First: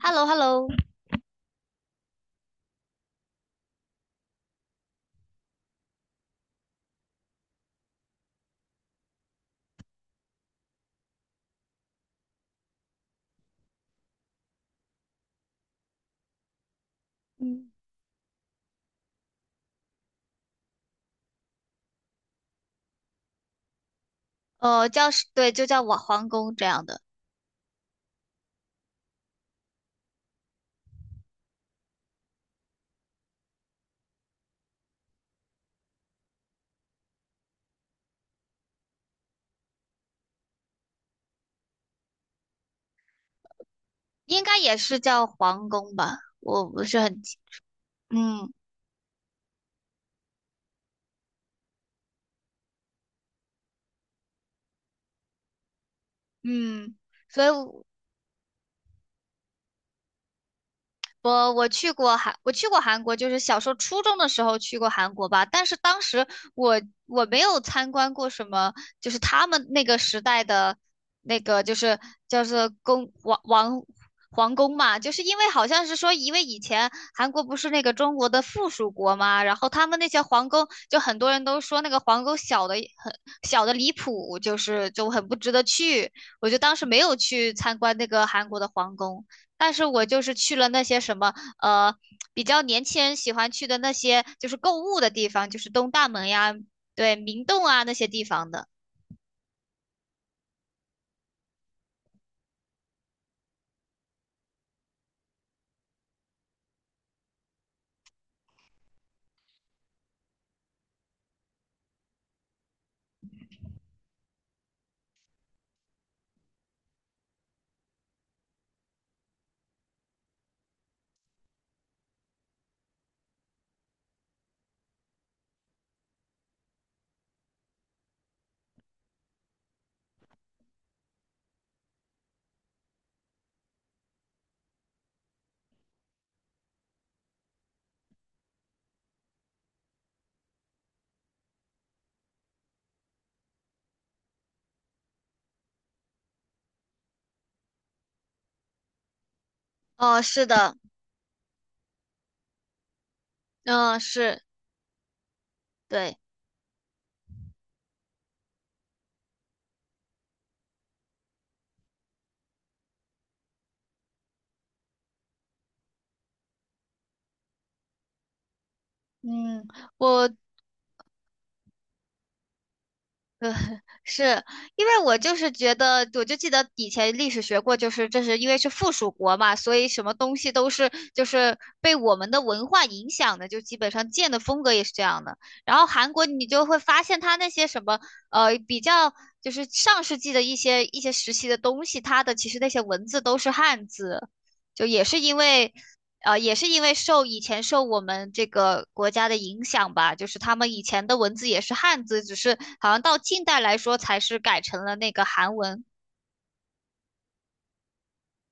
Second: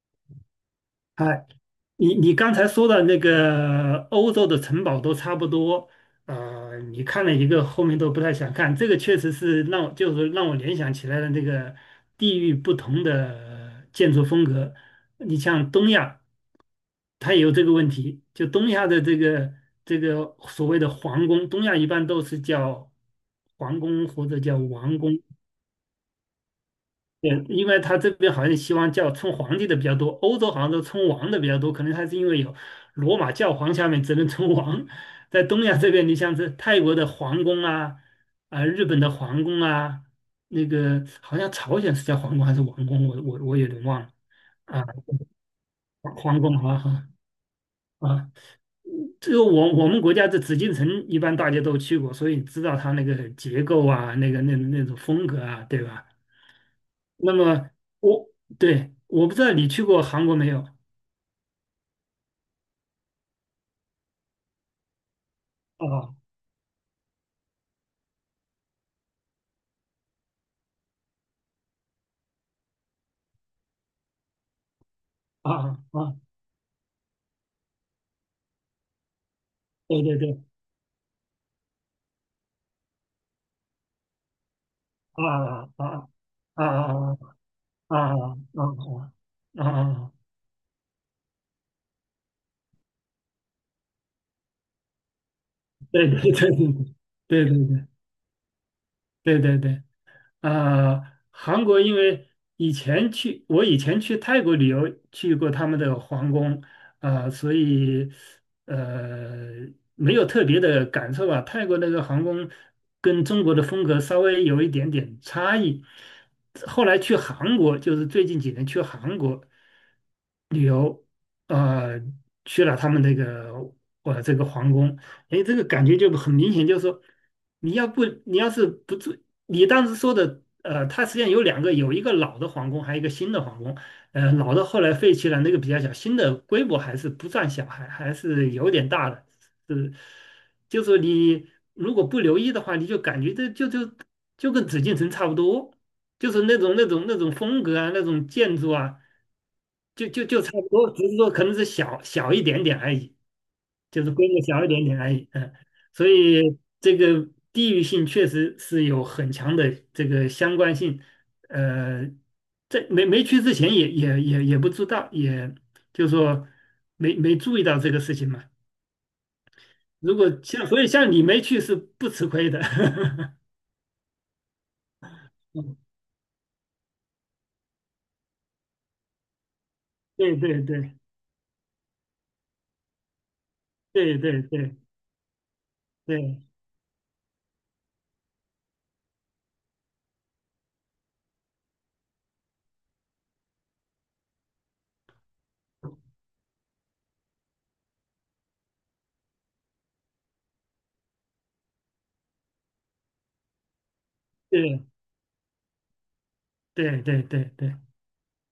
h e l l o h e l l o。 哎，你刚才说的那个欧洲的城堡都差不多，你看了一个后面都不太想看，这个确实是让我联想起来了那个地域不同的建筑风格。你像东亚，它也有这嗯，个问题，就东亚的这个所谓的皇宫，东亚一般都是叫皇宫或者叫王叫宫，是，对，就叫我皇宫这样的。对，因为他这边好像希望叫称皇帝的比较多，欧洲好像都称王的比较多，可能他是因为有罗马教皇下面只能称王，在东亚这边，你像是泰国的皇宫啊，啊、日本的皇宫啊，那个好像朝鲜是叫皇宫还是王宫，我有点忘了。应该也啊，是叫皇宫皇吧，皇宫我好不是像很清。啊，嗯这个我们国家的紫禁城一般大家都去过，所以知道它那个结构啊，那个那种风格啊，对吧？嗯，那所以么，我对，我不知道你去过韩国没有。我去过韩，我去过韩国，就是小时候初中的时候去过韩国吧。但是当啊时我我没有参观过什么，就是他们那个时代的那个就是叫做宫王王皇宫嘛。就是因为好啊像是说，啊！因为以前韩国不是那个中国的附属国嘛，然后他们对那对些对。皇宫，就很多人都说那个皇宫很小的离谱，就是就很不值得啊啊啊去。我就啊当时没有啊去参观啊那个韩国的皇啊宫。啊！但是我啊，就是去了那些什么呃，比较年轻人喜欢去的那些就是购物的地方，就是东大对对门对呀。对对，明对对洞啊对那些地方的。对对对。啊，韩国因为以前去，我以前去泰国旅游去过他们的皇宫。啊，所以呃没有特别的感受吧。泰国那个皇宫跟中国的风格稍微有一点点差异。后来去韩国，就是最近几年去韩国，旅游，呃，去了他们那个这个皇宫。哎，这个感觉就很明显，就是说，你要是不住，你当时说的，它实际上有两个，有一个老的皇宫，还有一个新的皇宫。老的后来废弃了，那个比较小，新的规模还是不算小，还是有点大的。是，就是你如果不留意的话，你就感觉这就跟紫禁城差不多，就是那种风格啊，那种建筑啊。就哦，就就是差不的。多，只是说可能是小小一点点而已，嗯，就是规是，模小一点点而已。嗯，所对。以这个地域性确实是有很强的这个相关性。呃，在没去之前也不知道，也就是说没注意到这个事情嘛。嗯，如我果像所以像你没去是不吃亏的。呃，是因为我就是觉得，我就记得以前历史学过，就是这是因为是附属国嘛，所以什么东对西对都是对就是被我们的文化影响的，就基本上对建的对对风格对也是这样的。然后韩国对你就会发现它那些什么比较就是上世纪的一些时期的东西，它的其实那些文字都是汉字，就也是因为也是因为受以前受我们这个国家的影响吧，就是他们以前的文字也是汉字，只是好像到近代来说才是改成对了那个韩文。对对对。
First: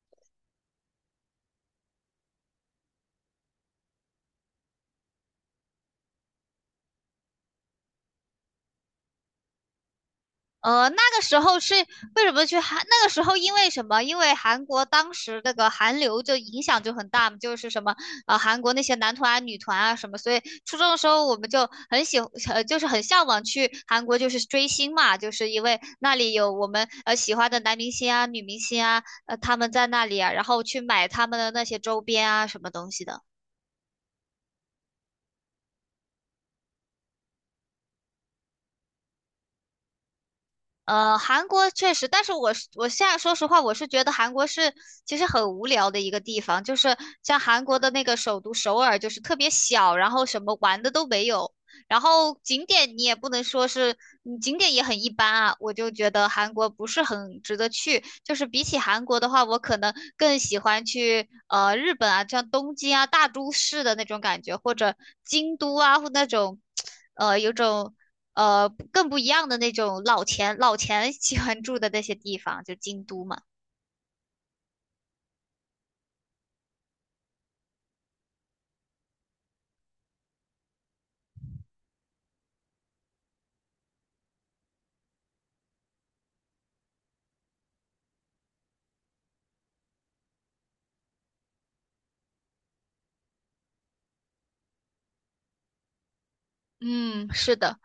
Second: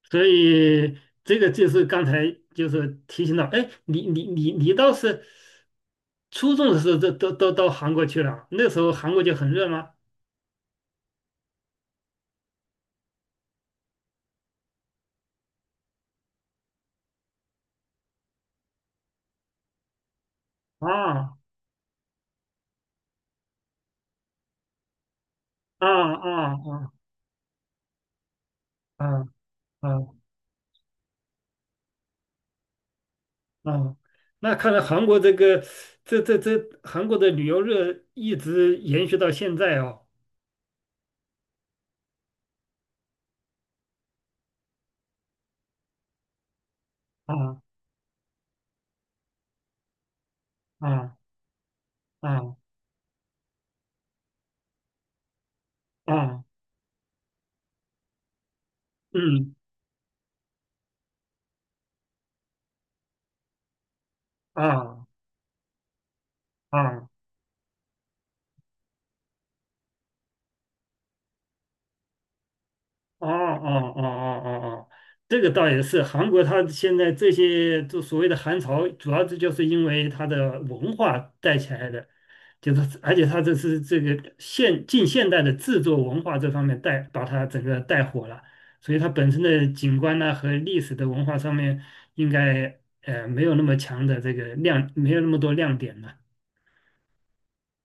所以这个就是刚才就是提醒到，哎，你倒是初中的时候都到韩国去了，那时候韩国就很热吗？那个时候是为什么去韩？那个时候因为什么？因为韩国当时那个韩流就影响就很大嘛，就是什么韩国那些男团啊、女团啊什么，所以初中的时候我啊们就很就是很向往去韩国就是追星嘛，就是因为啊那里有啊啊我们喜欢的男明星啊、女明星啊，啊他们在啊那里啊，然后去买他们的那些周边啊什么东西的。啊！那看来韩国这个这这这韩国的旅游热一直延续到现在哦。韩国确实，但是我是我现在说实话，我是觉得韩国是其实很无聊的一个地方，就是像啊韩国的那个首都首尔，就是特别小，然后什么玩的都啊没有，然后啊景点你也不能说是，景点也很一般啊，我就觉得啊！韩国不是很值得去。就是比起韩国的话，嗯我可能更喜欢去日本啊，像东京啊大都市的那种感觉，或者啊京都啊，或那种啊。有种更不一样的那种老钱喜欢住的那些地方，就京都哦嘛。哦哦哦哦哦，这个倒也是，韩国它现在这些就所谓的韩潮，主要这就是因为它的文化带起来的，就是而且它这是这个现近现代的制作文化这方面带把它整个带火了，所以它本身的景观呢和历史的文化上面应该没有那么强的这个亮，没有那么多亮点了。嗯，是的。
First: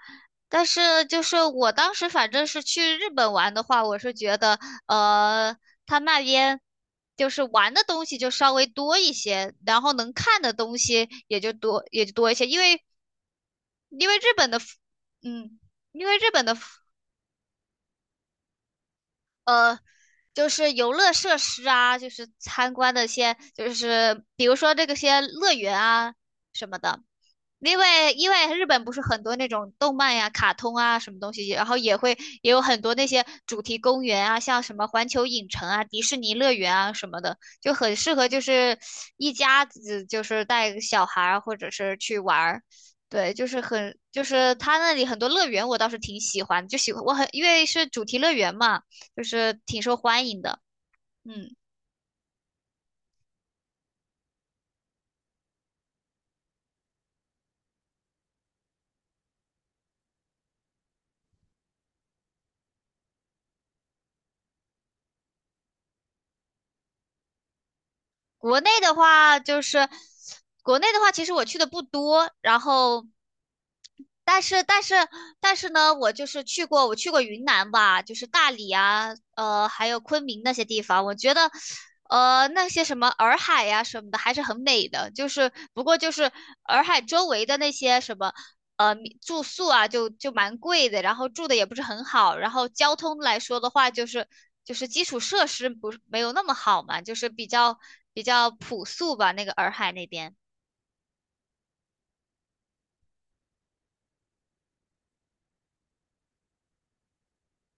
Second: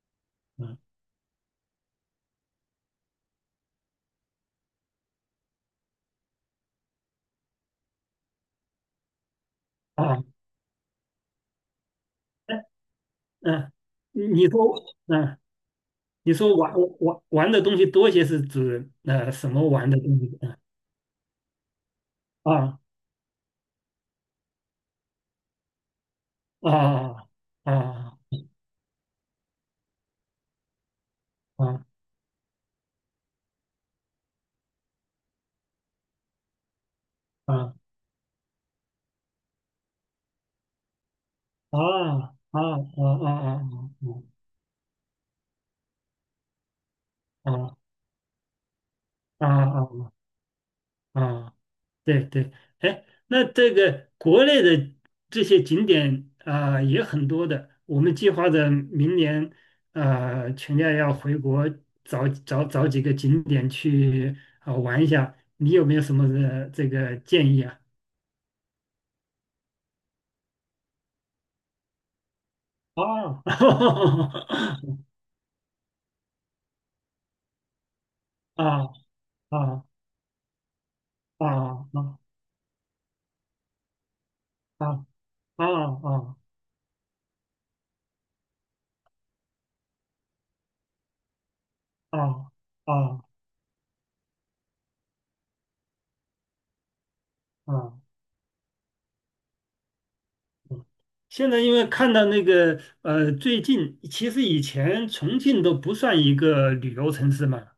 但嗯是就是我当时反正是去日本玩的话，我是觉得呃，他那边就是玩的东西就稍微多一些，然后能啊，看的东西也就多一些，哎因为嗯，因为日你本的 说，嗯。嗯，因为日你本的 说玩 的东西多些是指什么玩的东西。就是游乐设施啊，就是参啊观的一些就是比如说这个些乐园啊什么的。啊啊因为啊因为日本不是很多那种动漫呀、卡通啊什么东西，然后啊也有很多那些主题公园啊，像什么环球影城啊、迪士尼乐园啊什么的，啊就啊很适合就是一家子就是带个小孩儿或者是去啊玩啊儿。对，就是很就啊是他那里很多乐园我倒是挺喜欢，就喜欢我很因啊为啊是主题乐园嘛，就啊是啊！挺受啊欢迎的。啊，嗯。对对，哎，那这个国内的这些景点啊、也很多的，我们计划着明年啊全家要回国找几个景点去啊、玩一下，你有没有什么这个建议啊？国内的话，就是国内的话，其实我去的不多，然后，啊，但是但是但是呢，我就是去过，我去过云南吧，就是大理啊啊，啊还有昆明那些地方，我觉啊得，啊啊那些什么洱海呀、什么的还是很美的，就是啊不过就是啊洱海周围的那些什么。呃住宿啊就蛮贵的，然后住的也不是很啊好，然后交通啊来说的话，就是基础设施不是没有那么好嘛，就是比啊！较嗯比较朴素吧，那个洱海那边。现在因为看到那个最近其实以前重庆都不算一个旅游城市嘛，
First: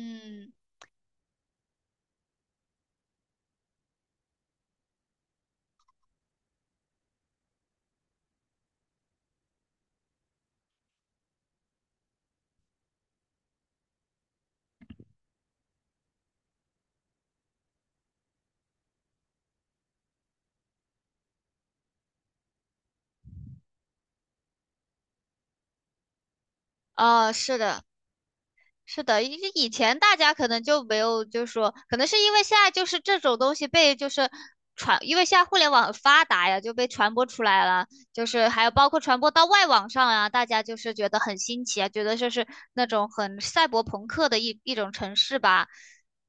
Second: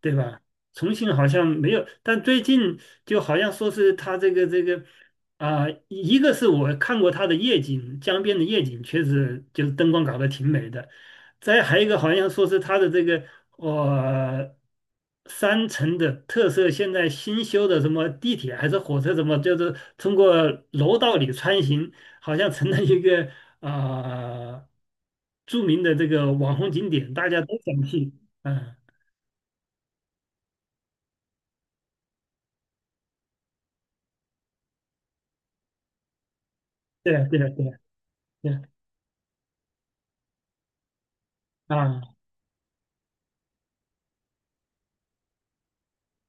对吧？重庆好像没有，但最近就好像说是他这个啊、一个是我看过他的夜景，江边的夜景确实就是灯光搞得挺美的，再还有一个好像说是他的这个呃山城的特色，现在新修的什么地铁还是火车什么，就是通过楼道里穿行，好像成了一个啊、著名的这个网红景点，大家都是想的。去。嗯。是的，以前大家可能就没有，就是说，可能是因为现在就是这种东西被就是传，因为现在互联网很发达呀，就被传对播啊，对出啊，来对啊了，就是对还有包括传播到外网上啊，大家就是觉得很新奇啊，啊觉得就是那种很赛博朋克的一种城市吧。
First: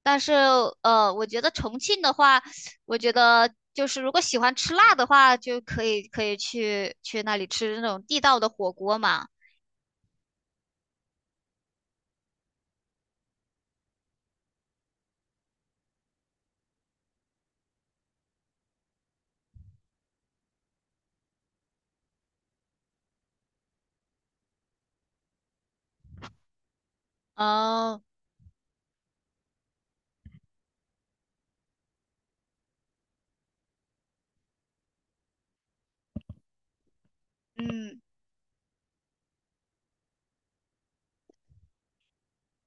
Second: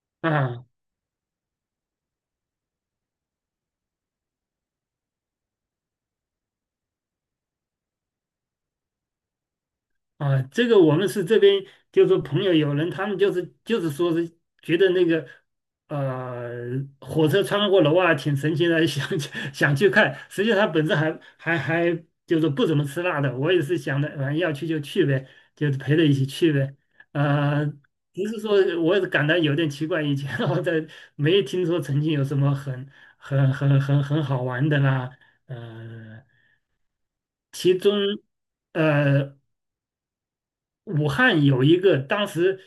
但是啊我觉得重庆的话，我觉得就是如果喜欢吃辣的话，就可以去那里吃那种地道的火锅嘛。啊！这个我们是这边就是说朋友有人，他们就是说是觉得那个呃火车穿过楼啊挺神奇的，想去想去看。实际上他本身还就是不怎么吃辣的，我也是想的，反正要去就去呗，就是陪着一起去呗。呃，哦，不是说我也感到有点奇怪，以前 我在没听说曾经有什么很好玩的啦，呃，其中。嗯。呃，武汉有一个当时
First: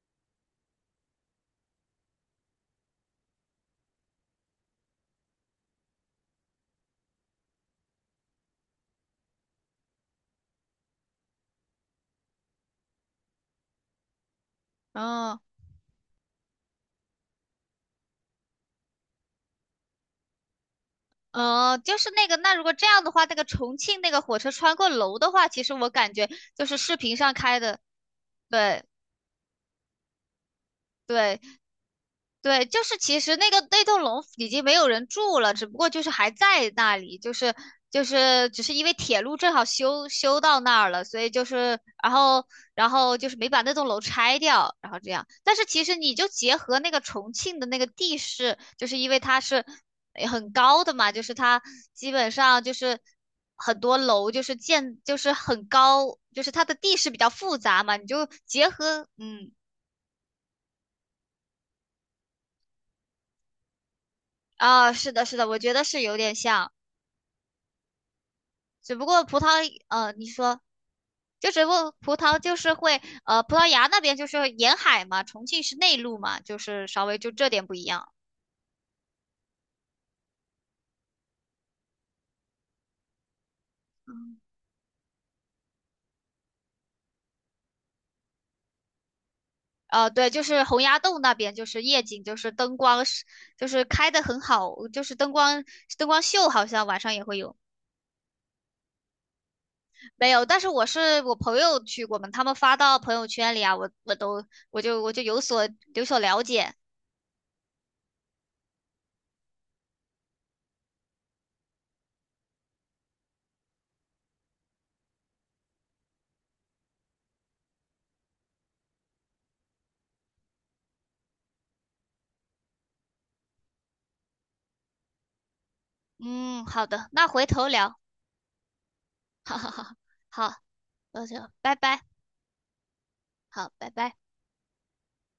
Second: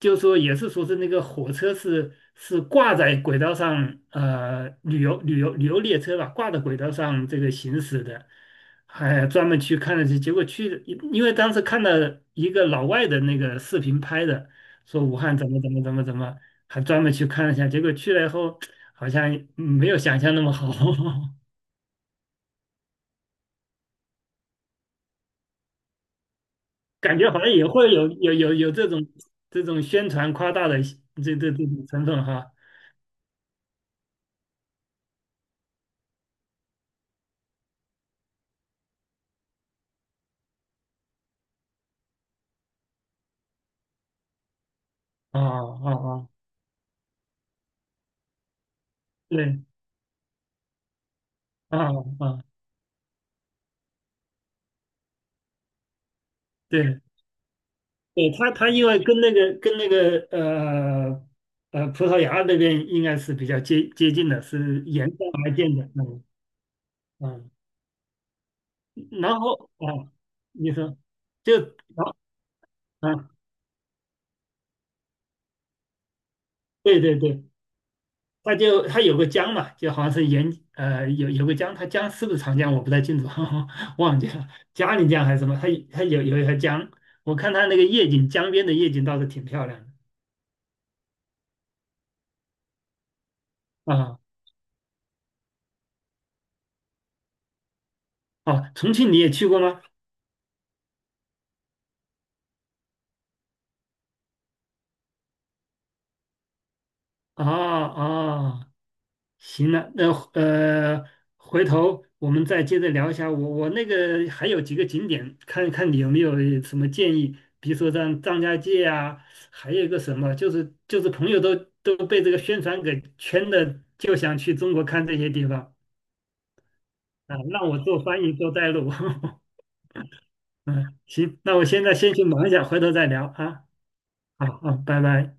就说也是说是那个火车是挂在轨道上，旅游列车吧，挂在轨道上这个行驶的，还专门去看了去，结果去，因为当时看到一个老外的那个视频拍的，说武汉哦，怎么怎么怎么怎么，还专门去看了一下，结果去了以后好像没有想象那么好。嗯，就是那个，那如果这样的话，那个重庆那个火车穿过楼的话，其实我感觉就是视频感觉上好像开也的。会有对这种宣传夸大的这对，这这种成分哈。对，就是其实那个那栋楼已经没有人住了，只不过就是还在那里，就是只是因为铁路正好修到那儿了，所以就是然后就是没把那栋楼拆掉，然后这样。啊但是其啊实你就啊，结合那个重庆的那个地势，就是因为它对，是很高的嘛，就是它啊基本啊，上就是很多楼就是建就是很高，就是它的地对，势比较复杂嘛，你就对，他结他因为合跟那个跟那个葡萄牙那边应该是比较接近的，是啊沿是的着是的，而我觉建得的，是有嗯点像。嗯，只不过葡然萄，后啊，你说。你说，就就只不过然后葡萄就是会，啊，葡萄牙那边就是沿海嘛，重庆是内陆嘛，就是对稍对微就对，这点不一样。他有个江嘛，就好像是沿有个江，它江是不是长江我不太清楚。忘记了，嘉陵江还是什么，它有一条江，我看它那个夜景，江边的夜景倒是挺漂亮的对，就是洪崖洞那边，就是夜景，就是灯光是，就是开啊。的很好，就是灯光秀，好像晚上也会有。哦，重庆你也去过吗？没有，但是我朋友去过嘛，他们发到朋友圈里啊，我都我就有所了解。啊啊，行了，那回头我们再接着聊一下。我那个还有几个景点，看看你有没有什么建议，比如说像张家界啊，还有一个什么，就是朋友都被这个宣传给圈的，就想去中国看这些地方嗯，好的，那啊，回头让我聊。做翻译做带路。哈 哈哈，好。嗯，那就行，那我拜现在拜。先去忙一下，回头再聊啊。好，拜拜。好好，拜拜。